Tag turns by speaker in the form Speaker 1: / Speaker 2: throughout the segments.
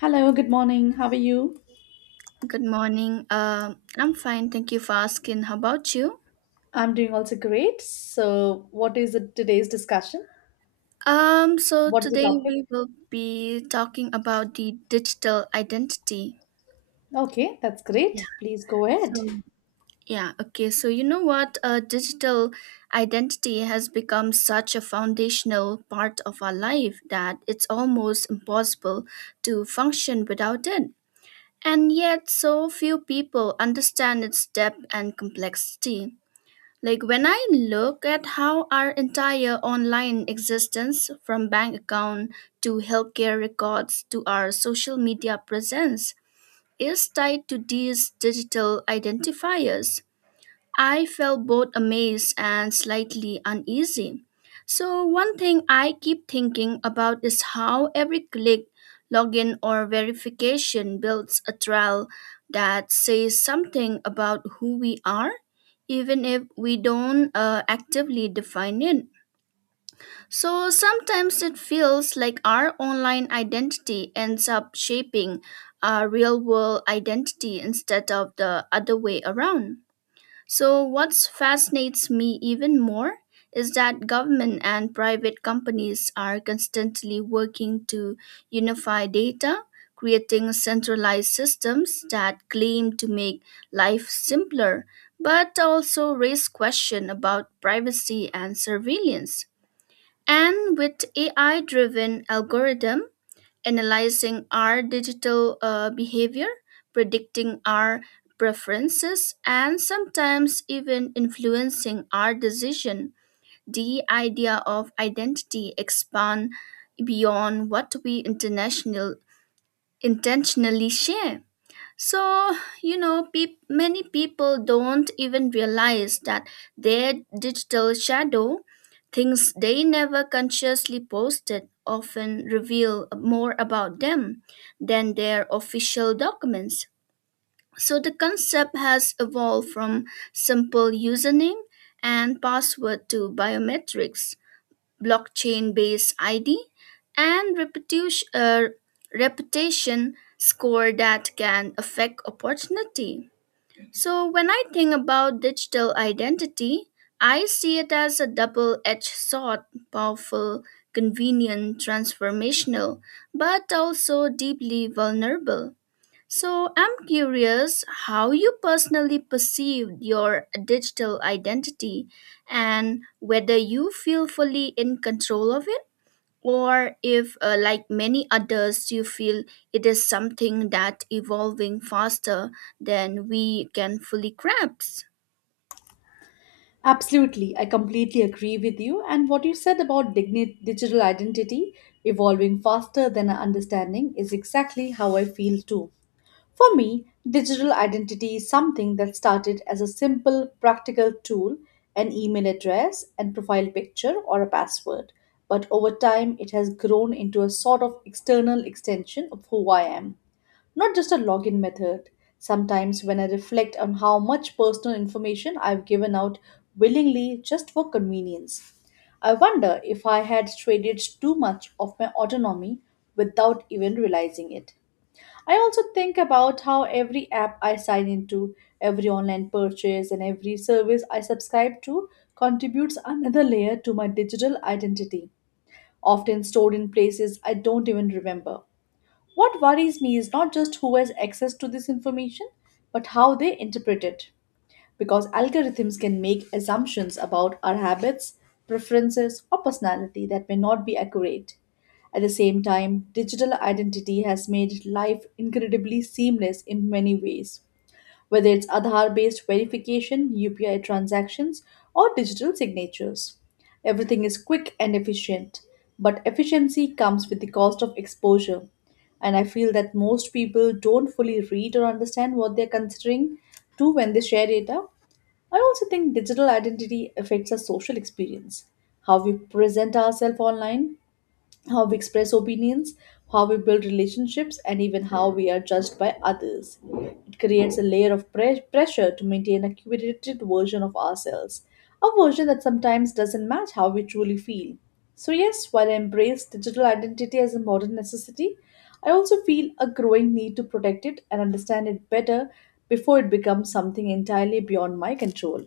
Speaker 1: Hello, good morning. How are you?
Speaker 2: Good morning. I'm fine. Thank you for asking. How about you?
Speaker 1: I'm doing also great. So, what is it today's discussion?
Speaker 2: So
Speaker 1: What is the
Speaker 2: today
Speaker 1: topic?
Speaker 2: we will be talking about the digital identity.
Speaker 1: Okay, that's
Speaker 2: Yeah.
Speaker 1: great. Please go ahead.
Speaker 2: So yeah, okay. So you know what? Digital identity has become such a foundational part of our life that it's almost impossible to function without it. And yet, so few people understand its depth and complexity. Like when I look at how our entire online existence, from bank account to healthcare records to our social media presence, is tied to these digital identifiers, I felt both amazed and slightly uneasy. So one thing I keep thinking about is how every click, login, or verification builds a trail that says something about who we are even if we don't actively define it. So sometimes it feels like our online identity ends up shaping our real world identity instead of the other way around. So what fascinates me even more is that government and private companies are constantly working to unify data, creating centralized systems that claim to make life simpler, but also raise questions about privacy and surveillance. And with AI driven algorithm, analyzing our digital behavior, predicting our preferences, and sometimes even influencing our decision. The idea of identity expand beyond what we international intentionally share. So, you know, peop many people don't even realize that their digital shadow, things they never consciously posted, often reveal more about them than their official documents. So the concept has evolved from simple username and password to biometrics blockchain based ID, and reputation score that can affect opportunity. So when I think about digital identity, I see it as a double edged sword, powerful, convenient, transformational, but also deeply vulnerable. So I'm curious how you personally perceive your digital identity and whether you feel fully in control of it or if like many others you feel it is something that evolving faster than we can fully grasp.
Speaker 1: Absolutely. I completely agree with you. And what you said about digital identity evolving faster than our understanding is exactly how I feel too. For me, digital identity is something that started as a simple, practical tool an email address and profile picture or a password. But over time, it has grown into a sort of external extension of who I am, not just a login method. Sometimes, when I reflect on how much personal information I've given out willingly just for convenience, I wonder if I had traded too much of my autonomy without even realizing it. I also think about how every app I sign into, every online purchase, and every service I subscribe to contributes another layer to my digital identity, often stored in places I don't even remember. What worries me is not just who has access to this information, but how they interpret it because algorithms can make assumptions about our habits, preferences, or personality that may not be accurate. At the same time, digital identity has made life incredibly seamless in many ways, whether it's Aadhaar based verification, UPI transactions, or digital signatures. Everything is quick and efficient, but efficiency comes with the cost of exposure. And I feel that most people don't fully read or understand what they're considering to when they share data, I also think digital identity affects our social experience, how we present ourselves online, how we express opinions, how we build relationships, and even how we are judged by others. It creates a layer of pressure to maintain a curated version of ourselves, a version that sometimes doesn't match how we truly feel. So, yes, while I embrace digital identity as a modern necessity, I also feel a growing need to protect it and understand it better before it becomes something entirely beyond my control.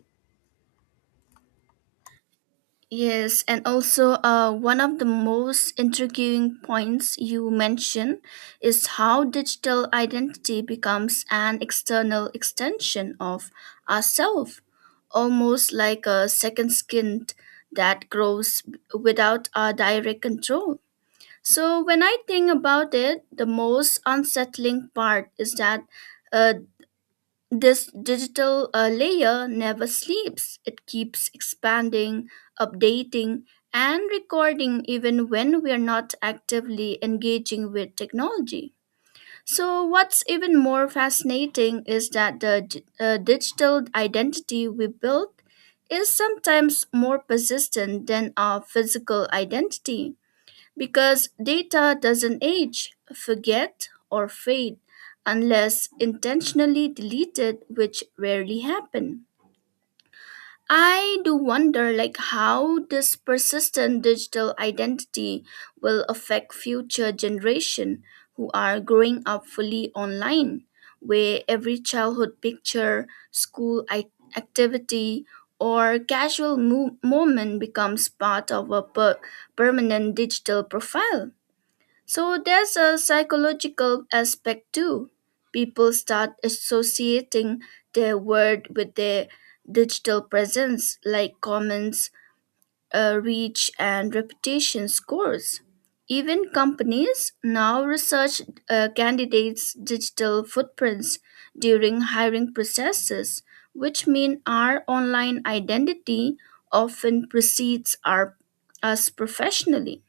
Speaker 2: Yes, and also one of the most intriguing points you mentioned is how digital identity becomes an external extension of ourself, almost like a second skin that grows without our direct control. So when I think about it, the most unsettling part is that uh, this digital layer never sleeps. It keeps expanding, updating, and recording even when we are not actively engaging with technology. So what's even more fascinating is that the digital identity we built is sometimes more persistent than our physical identity. Because data doesn't age, forget, or fade unless intentionally deleted, which rarely happen. I do wonder like how this persistent digital identity will affect future generation who are growing up fully online where every childhood picture, activity or casual moment becomes part of a permanent digital profile. So there's a psychological aspect too. People start associating their word with their digital presence, like comments, reach, and reputation scores. Even companies now research candidates' digital footprints during hiring processes, which mean our online identity often precedes us professionally.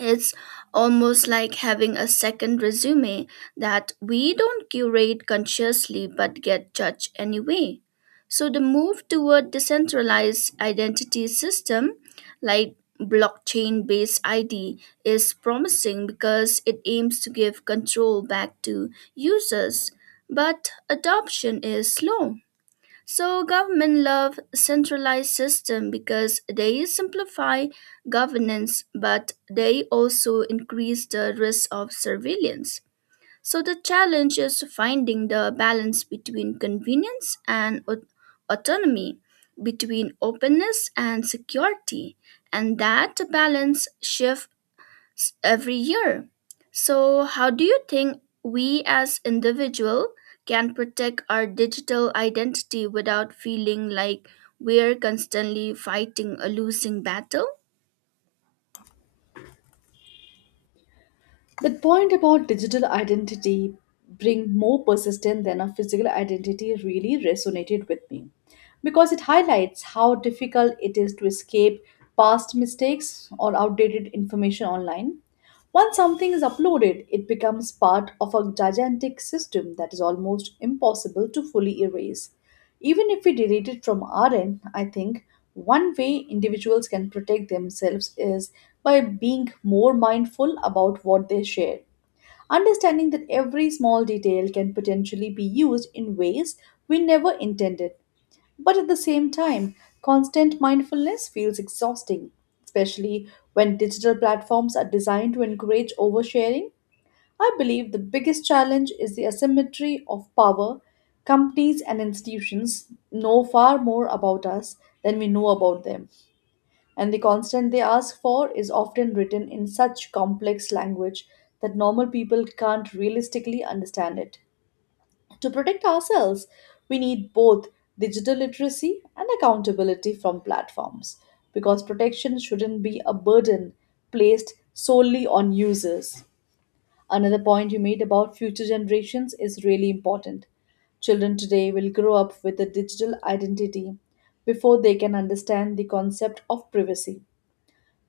Speaker 2: It's almost like having a second resume that we don't curate consciously but get judged anyway. So the move toward decentralized identity system like blockchain based ID is promising because it aims to give control back to users, but adoption is slow. So government love centralized system because they simplify governance but they also increase the risk of surveillance. So the challenge is finding the balance between convenience and autonomy, between openness and security, and that balance shift every year. So how do you think we as individual can protect our digital identity without feeling like we're constantly fighting a losing battle?
Speaker 1: That point about digital identity being more persistent than a physical identity really resonated with me because it highlights how difficult it is to escape past mistakes or outdated information online. Once something is uploaded, it becomes part of a gigantic system that is almost impossible to fully erase. Even if we delete it from our end, I think one way individuals can protect themselves is by being more mindful about what they share. Understanding that every small detail can potentially be used in ways we never intended. But at the same time, constant mindfulness feels exhausting, especially when digital platforms are designed to encourage oversharing. I believe the biggest challenge is the asymmetry of power. Companies and institutions know far more about us than we know about them, and the constant they ask for is often written in such complex language that normal people can't realistically understand it. To protect ourselves, we need both digital literacy and accountability from platforms because protection shouldn't be a burden placed solely on users. Another point you made about future generations is really important. Children today will grow up with a digital identity before they can understand the concept of privacy.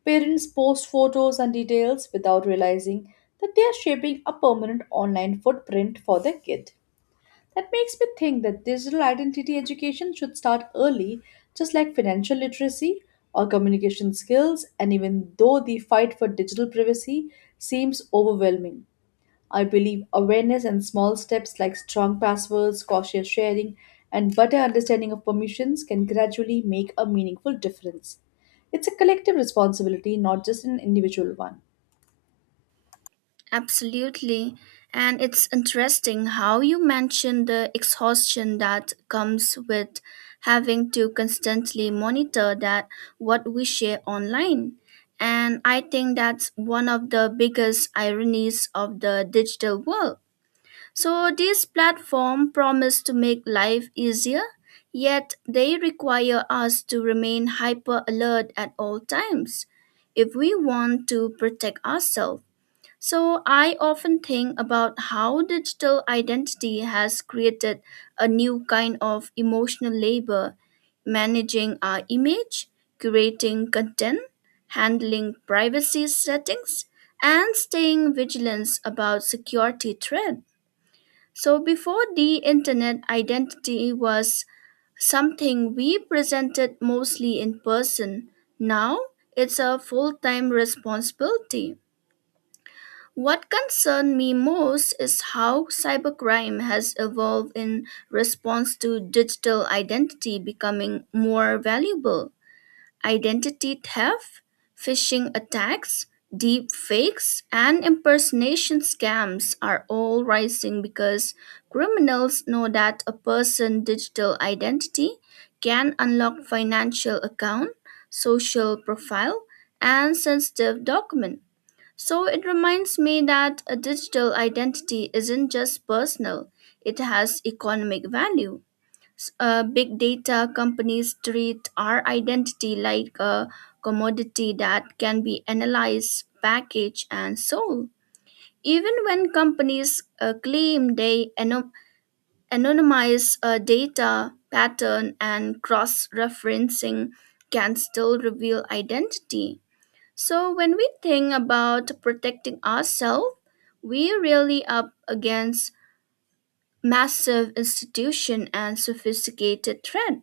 Speaker 1: Parents post photos and details without realizing that they are shaping a permanent online footprint for their kid. That makes me think that digital identity education should start early, just like financial literacy or communication skills, and even though the fight for digital privacy seems overwhelming, I believe awareness and small steps like strong passwords, cautious sharing, and better understanding of permissions can gradually make a meaningful difference. It's a collective responsibility, not just an individual one.
Speaker 2: Absolutely. And it's interesting how you mentioned the exhaustion that comes with having to constantly monitor that what we share online. And I think that's one of the biggest ironies of the digital world. So these platforms promise to make life easier, yet they require us to remain hyper alert at all times if we want to protect ourselves. So I often think about how digital identity has created a new kind of emotional labor, managing our image, curating content, handling privacy settings, and staying vigilant about security threats. So before the internet, identity was something we presented mostly in person. Now it's a full time responsibility. What concerned me most is how cybercrime has evolved in response to digital identity becoming more valuable identity theft, phishing attacks, deep fakes, and impersonation scams are all rising because criminals know that a person's digital identity can unlock financial account, social profile, and sensitive document. So it reminds me that a digital identity isn't just personal, it has economic value. Big data companies treat our identity like a commodity that can be analyzed, packaged, and sold. Even when companies claim they anonymize data, pattern, and cross referencing can still reveal identity. So when we think about protecting ourselves, we are really up against massive institution and sophisticated threat.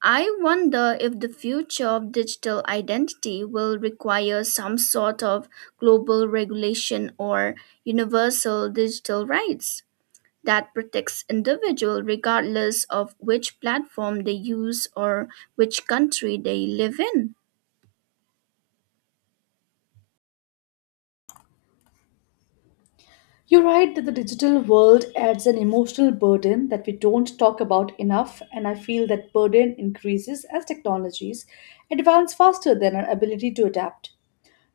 Speaker 2: I wonder if the future of digital identity will require some sort of global regulation or universal digital rights that protects individuals regardless of which platform they use or which country they live in.
Speaker 1: You're right that the digital world adds an emotional burden that we don't talk about enough, and I feel that burden increases as technologies advance faster than our ability to adapt.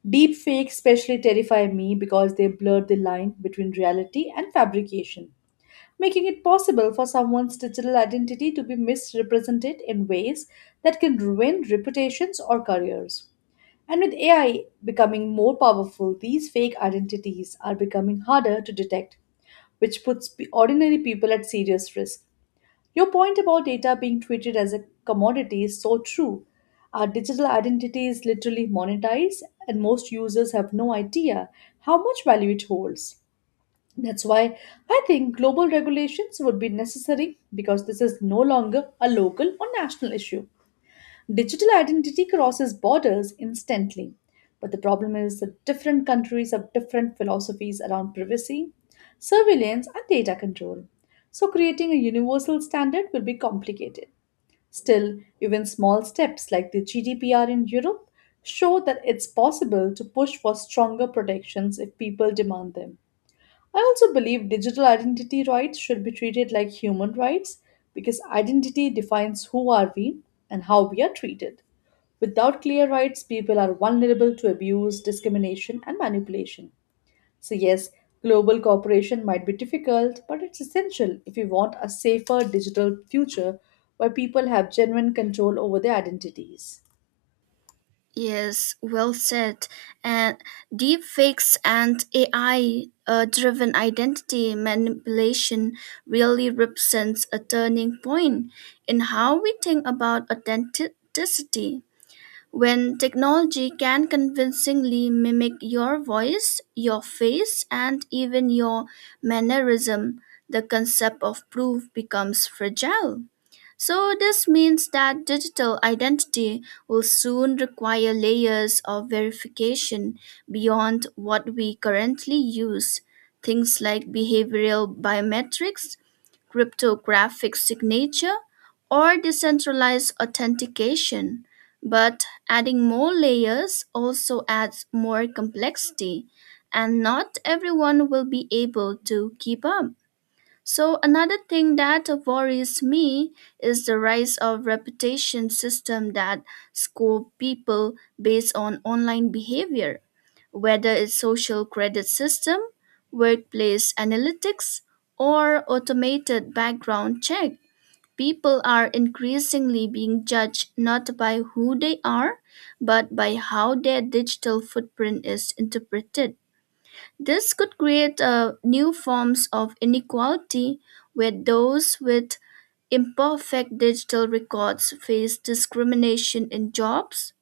Speaker 1: Deep fakes especially terrify me because they blur the line between reality and fabrication, making it possible for someone's digital identity to be misrepresented in ways that can ruin reputations or careers. And with AI becoming more powerful, these fake identities are becoming harder to detect which puts ordinary people at serious risk. Your point about data being treated as a commodity is so true. Our digital identity is literally monetized, and most users have no idea how much value it holds. That's why I think global regulations would be necessary because this is no longer a local or national issue. Digital identity crosses borders instantly, but the problem is that different countries have different philosophies around privacy, surveillance, and data control. So, creating a universal standard will be complicated. Still, even small steps like the GDPR in Europe show that it's possible to push for stronger protections if people demand them. I also believe digital identity rights should be treated like human rights because identity defines who are we and how we are treated. Without clear rights, people are vulnerable to abuse, discrimination, and manipulation. So, yes, global cooperation might be difficult, but it's essential if we want a safer digital future where people have genuine control over their identities.
Speaker 2: Yes, well said. And deepfakes and AI driven identity manipulation really represents a turning point in how we think about authenticity when technology can convincingly mimic your voice, your face, and even your mannerism, the concept of proof becomes fragile. So this means that digital identity will soon require layers of verification beyond what we currently use. Things like behavioral biometrics, cryptographic signature, or decentralized authentication. But adding more layers also adds more complexity, and not everyone will be able to keep up. So another thing that worries me is the rise of reputation system that score people based on online behavior, whether it's social credit system, workplace analytics, or automated background check. People are increasingly being judged not by who they are, but by how their digital footprint is interpreted. This could create new forms of inequality where those with imperfect digital records face discrimination in jobs,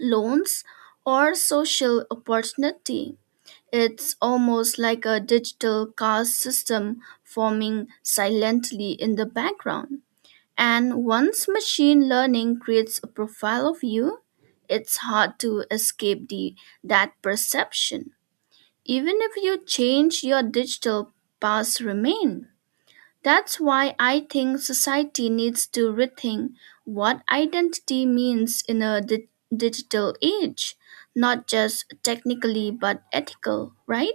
Speaker 2: loans, or social opportunity. It's almost like a digital caste system forming silently in the background. And once machine learning creates a profile of you, it's hard to escape the that perception. Even if you change your digital past remain. That's why I think society needs to rethink what identity means in a digital age, not just technically but ethical, right?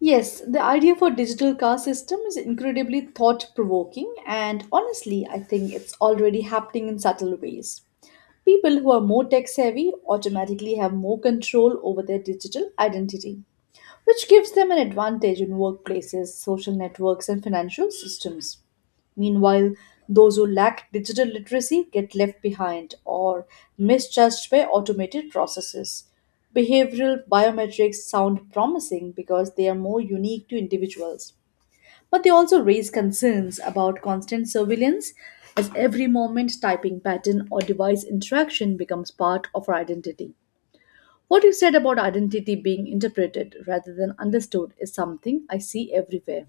Speaker 1: Yes, the idea for digital car system is incredibly thought provoking and honestly I think it's already happening in subtle ways. People who are more tech savvy automatically have more control over their digital identity which gives them an advantage in workplaces, social networks, and financial systems. Meanwhile, those who lack digital literacy get left behind or misjudged by automated processes. Behavioral biometrics sound promising because they are more unique to individuals. But they also raise concerns about constant surveillance, as every moment typing pattern or device interaction becomes part of our identity. What you said about identity being interpreted rather than understood is something I see everywhere.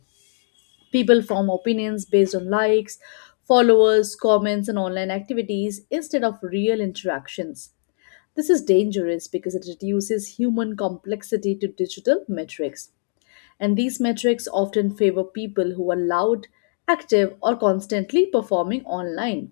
Speaker 1: People form opinions based on likes, followers, comments, and online activities instead of real interactions. This is dangerous because it reduces human complexity to digital metrics. And these metrics often favor people who are loud, active, or constantly performing online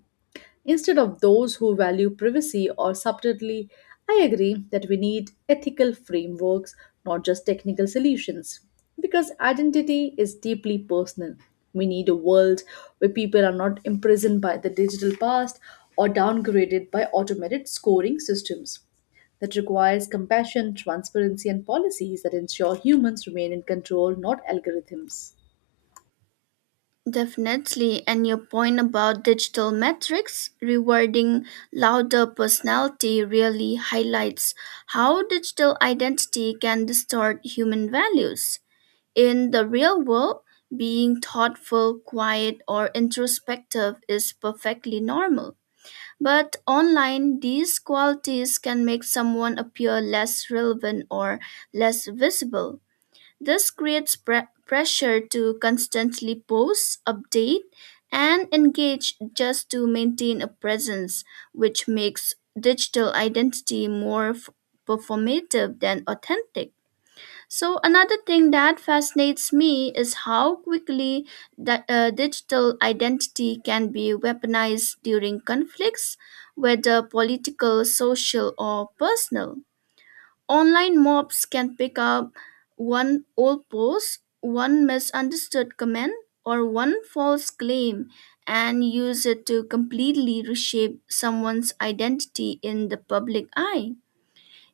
Speaker 1: instead of those who value privacy or subtlety. I agree that we need ethical frameworks, not just technical solutions, because identity is deeply personal. We need a world where people are not imprisoned by the digital past or downgraded by automated scoring systems that requires compassion, transparency, and policies that ensure humans remain in control, not algorithms.
Speaker 2: Definitely, and your point about digital metrics rewarding louder personality really highlights how digital identity can distort human values. In the real world, being thoughtful, quiet, or introspective is perfectly normal. But online, these qualities can make someone appear less relevant or less visible. This creates pressure to constantly post, update, and engage just to maintain a presence, which makes digital identity more performative than authentic. So another thing that fascinates me is how quickly that digital identity can be weaponized during conflicts, whether political, social, or personal. Online mobs can pick up one old post, one misunderstood comment, or one false claim and use it to completely reshape someone's identity in the public eye.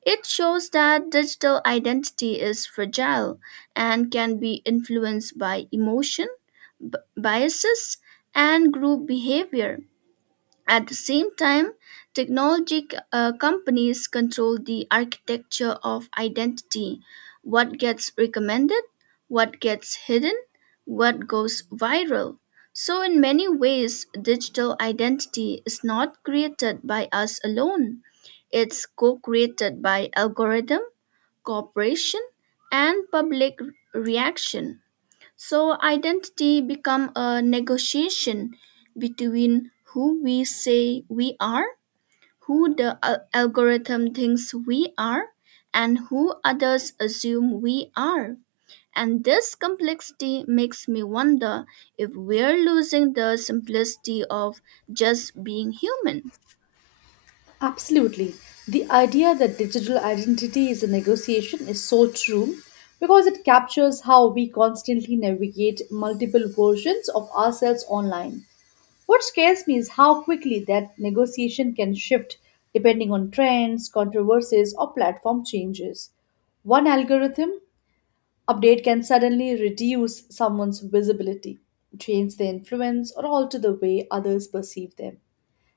Speaker 2: It shows that digital identity is fragile and can be influenced by emotion, biases, and group behavior at the same time, technology companies control the architecture of identity what gets recommended, what gets hidden, what goes viral. So in many ways, digital identity is not created by us alone, it's co created by algorithm, cooperation, and public reaction. So identity become a negotiation between who we say we are, who the algorithm thinks we are, and who others assume we are. And this complexity makes me wonder if we're losing the simplicity of just being human.
Speaker 1: Absolutely. The idea that digital identity is a negotiation is so true because it captures how we constantly navigate multiple versions of ourselves online. What scares me is how quickly that negotiation can shift depending on trends, controversies, or platform changes. One algorithm update can suddenly reduce someone's visibility, change their influence, or alter the way others perceive them.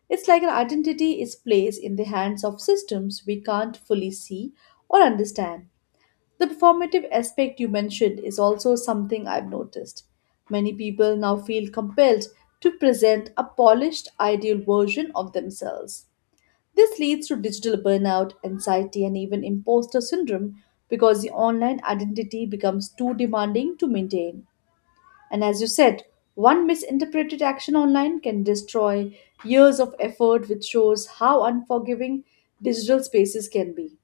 Speaker 1: It's like our identity is placed in the hands of systems we can't fully see or understand. The performative aspect you mentioned is also something I've noticed. Many people now feel compelled to present a polished, ideal version of themselves. This leads to digital burnout, anxiety, and even imposter syndrome because the online identity becomes too demanding to maintain. And as you said, one misinterpreted action online can destroy years of effort, which shows how unforgiving digital spaces can be.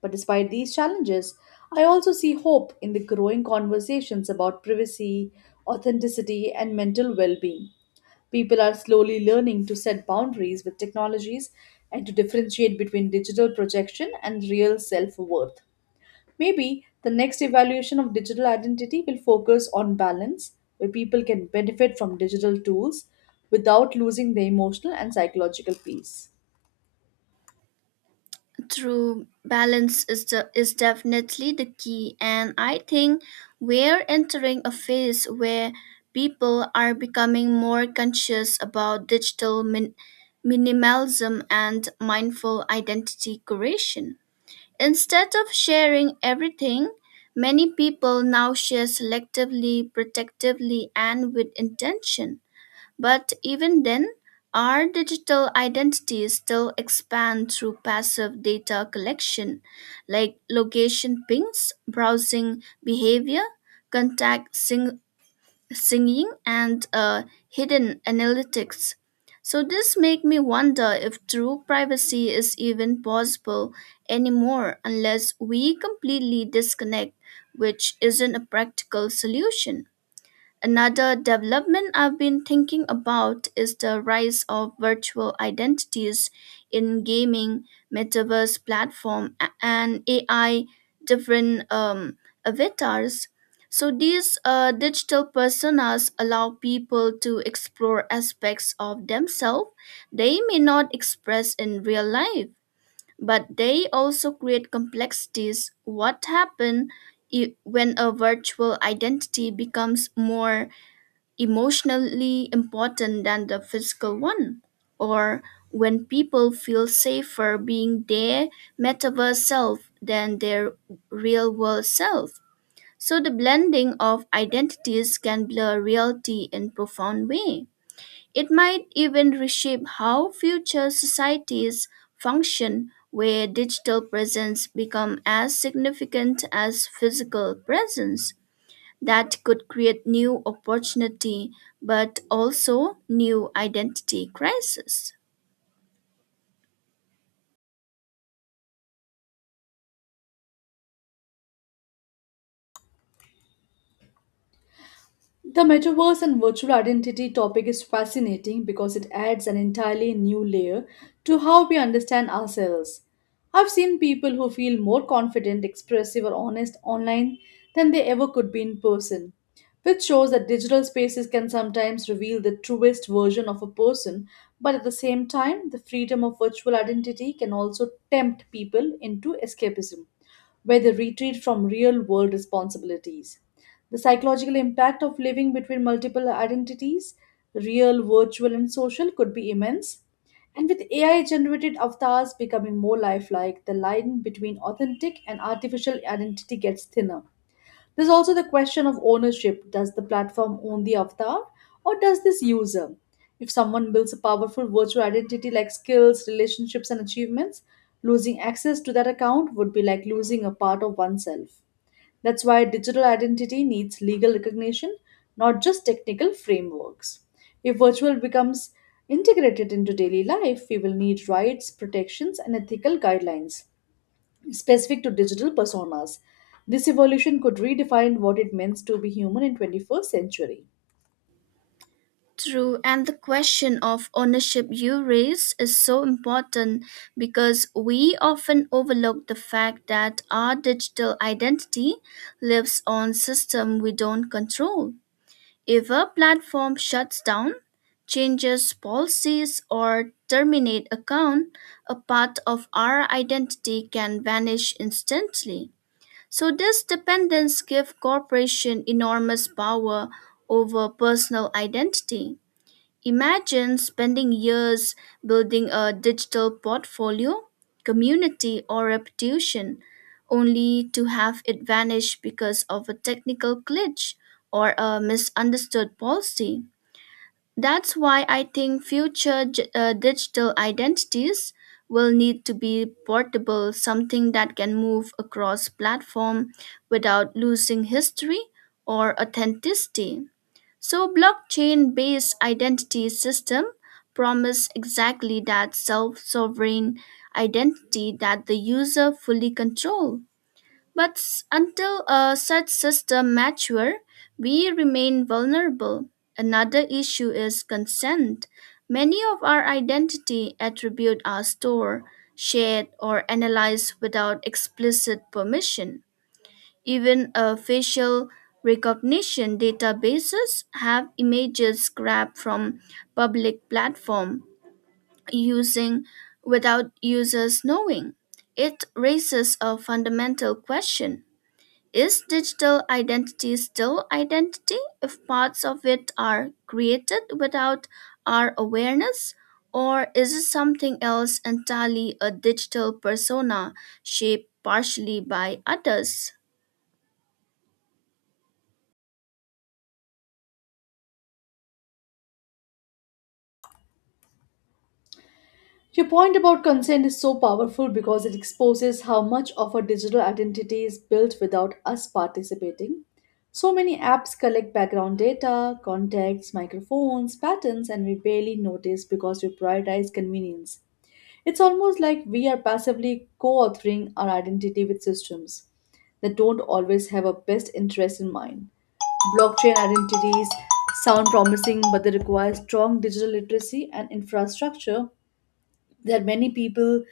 Speaker 1: But despite these challenges, I also see hope in the growing conversations about privacy, authenticity, and mental well being. People are slowly learning to set boundaries with technologies and to differentiate between digital projection and real self worth. Maybe the next evaluation of digital identity will focus on balance, where people can benefit from digital tools without losing their emotional and psychological peace.
Speaker 2: True balance is definitely the key, and I think we're entering a phase where people are becoming more conscious about digital minimalism and mindful identity creation. Instead of sharing everything, many people now share selectively, protectively, and with intention. But even then, our digital identities still expand through passive data collection, like location pings, browsing behavior, contact singing, and hidden analytics. So this make me wonder if true privacy is even possible anymore unless we completely disconnect, which isn't a practical solution. Another development I've been thinking about is the rise of virtual identities in gaming, metaverse platform, and AI different avatars. So these digital personas allow people to explore aspects of themselves they may not express in real life, but they also create complexities. What happens when a virtual identity becomes more emotionally important than the physical one, or when people feel safer being their metaverse self than their real world self. So the blending of identities can blur reality in profound way. It might even reshape how future societies function where digital presence become as significant as physical presence that could create new opportunity but also new identity crisis.
Speaker 1: The metaverse and virtual identity topic is fascinating because it adds an entirely new layer to how we understand ourselves. I've seen people who feel more confident, expressive, or honest online than they ever could be in person, which shows that digital spaces can sometimes reveal the truest version of a person, but at the same time, the freedom of virtual identity can also tempt people into escapism where they retreat from real world responsibilities. The psychological impact of living between multiple identities, real, virtual, and social, could be immense. And with AI generated avatars becoming more lifelike, the line between authentic and artificial identity gets thinner. There's also the question of ownership. Does the platform own the avatar or does this user? If someone builds a powerful virtual identity like skills, relationships, and achievements, losing access to that account would be like losing a part of oneself. That's why digital identity needs legal recognition, not just technical frameworks. If virtual becomes integrated into daily life, we will need rights, protections, and ethical guidelines specific to digital personas. This evolution could redefine what it means to be human in 21st century.
Speaker 2: True, and the question of ownership you raise is so important because we often overlook the fact that our digital identity lives on system we don't control. If a platform shuts down, changes policies or terminate account, a part of our identity can vanish instantly. So this dependence gives corporation enormous power over personal identity. Imagine spending years building a digital portfolio, community, or reputation, only to have it vanish because of a technical glitch or a misunderstood policy. That's why I think future digital identities will need to be portable, something that can move across platform without losing history or authenticity. So blockchain-based identity system promise exactly that self-sovereign identity that the user fully control. But until such system mature, we remain vulnerable. Another issue is consent. Many of our identity attribute are stored, shared, or analyzed without explicit permission. Even facial recognition databases have images grabbed from public platform using without users knowing. It raises a fundamental question is digital identity still identity if parts of it are created without our awareness? Or is it something else entirely a digital persona shaped partially by others?
Speaker 1: Your point about consent is so powerful because it exposes how much of our digital identity is built without us participating. So many apps collect background data, contacts, microphones, patterns, and we barely notice because we prioritize convenience. It's almost like we are passively co authoring our identity with systems that don't always have our best interest in mind. Blockchain identities sound promising, but they require strong digital literacy and infrastructure that many people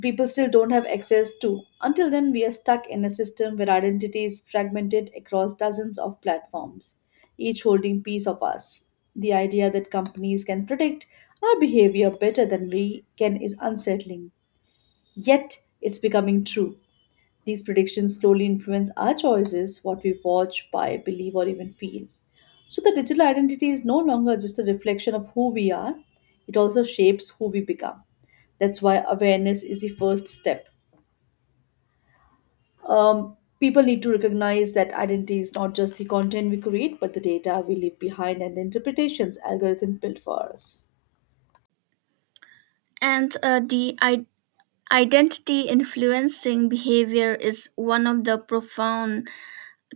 Speaker 1: people still don't have access to. Until then, we are stuck in a system where identity is fragmented across dozens of platforms, each holding piece of us. The idea that companies can predict our behavior better than we can is unsettling. Yet, it's becoming true. These predictions slowly influence our choices, what we watch, buy, believe, or even feel. So the digital identity is no longer just a reflection of who we are, it also shapes who we become. That's why awareness is the first step. People need to recognize that identity is not just the content we create, but the data we leave behind and the interpretations algorithm built for us.
Speaker 2: And the identity influencing behavior is one of the profound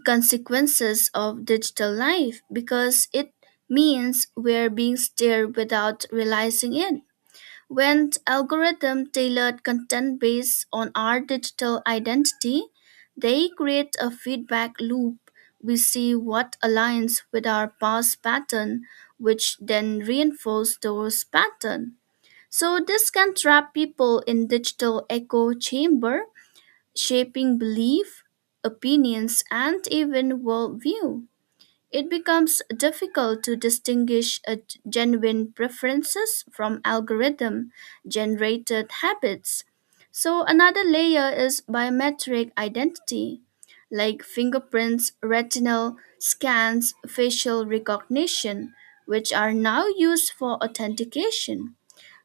Speaker 2: consequences of digital life because it means we're being steered without realizing it when algorithms tailor content based on our digital identity, they create a feedback loop. We see what aligns with our past pattern, which then reinforce those patterns. So this can trap people in digital echo chamber, shaping belief, opinions, and even worldview. It becomes difficult to distinguish genuine preferences from algorithm generated habits. So another layer is biometric identity, like fingerprints, retinal scans, facial recognition, which are now used for authentication.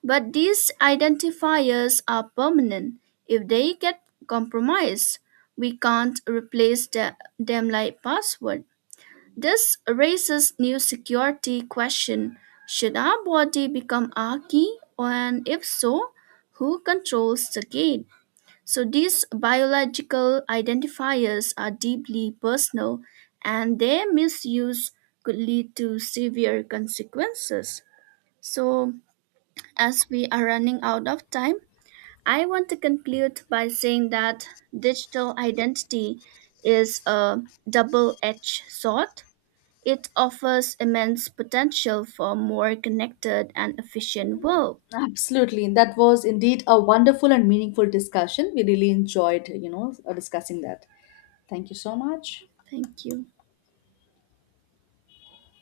Speaker 2: But these identifiers are permanent. If they get compromised, we can't replace them like password. This raises new security question. Should our body become our key? And if so, who controls the gate? So these biological identifiers are deeply personal and their misuse could lead to severe consequences. So as we are running out of time, I want to conclude by saying that digital identity is a double-edged sword it offers immense potential for a more connected and efficient world.
Speaker 1: Absolutely, and that was indeed a wonderful and meaningful discussion. We really enjoyed, discussing that. Thank you so much.
Speaker 2: Thank you.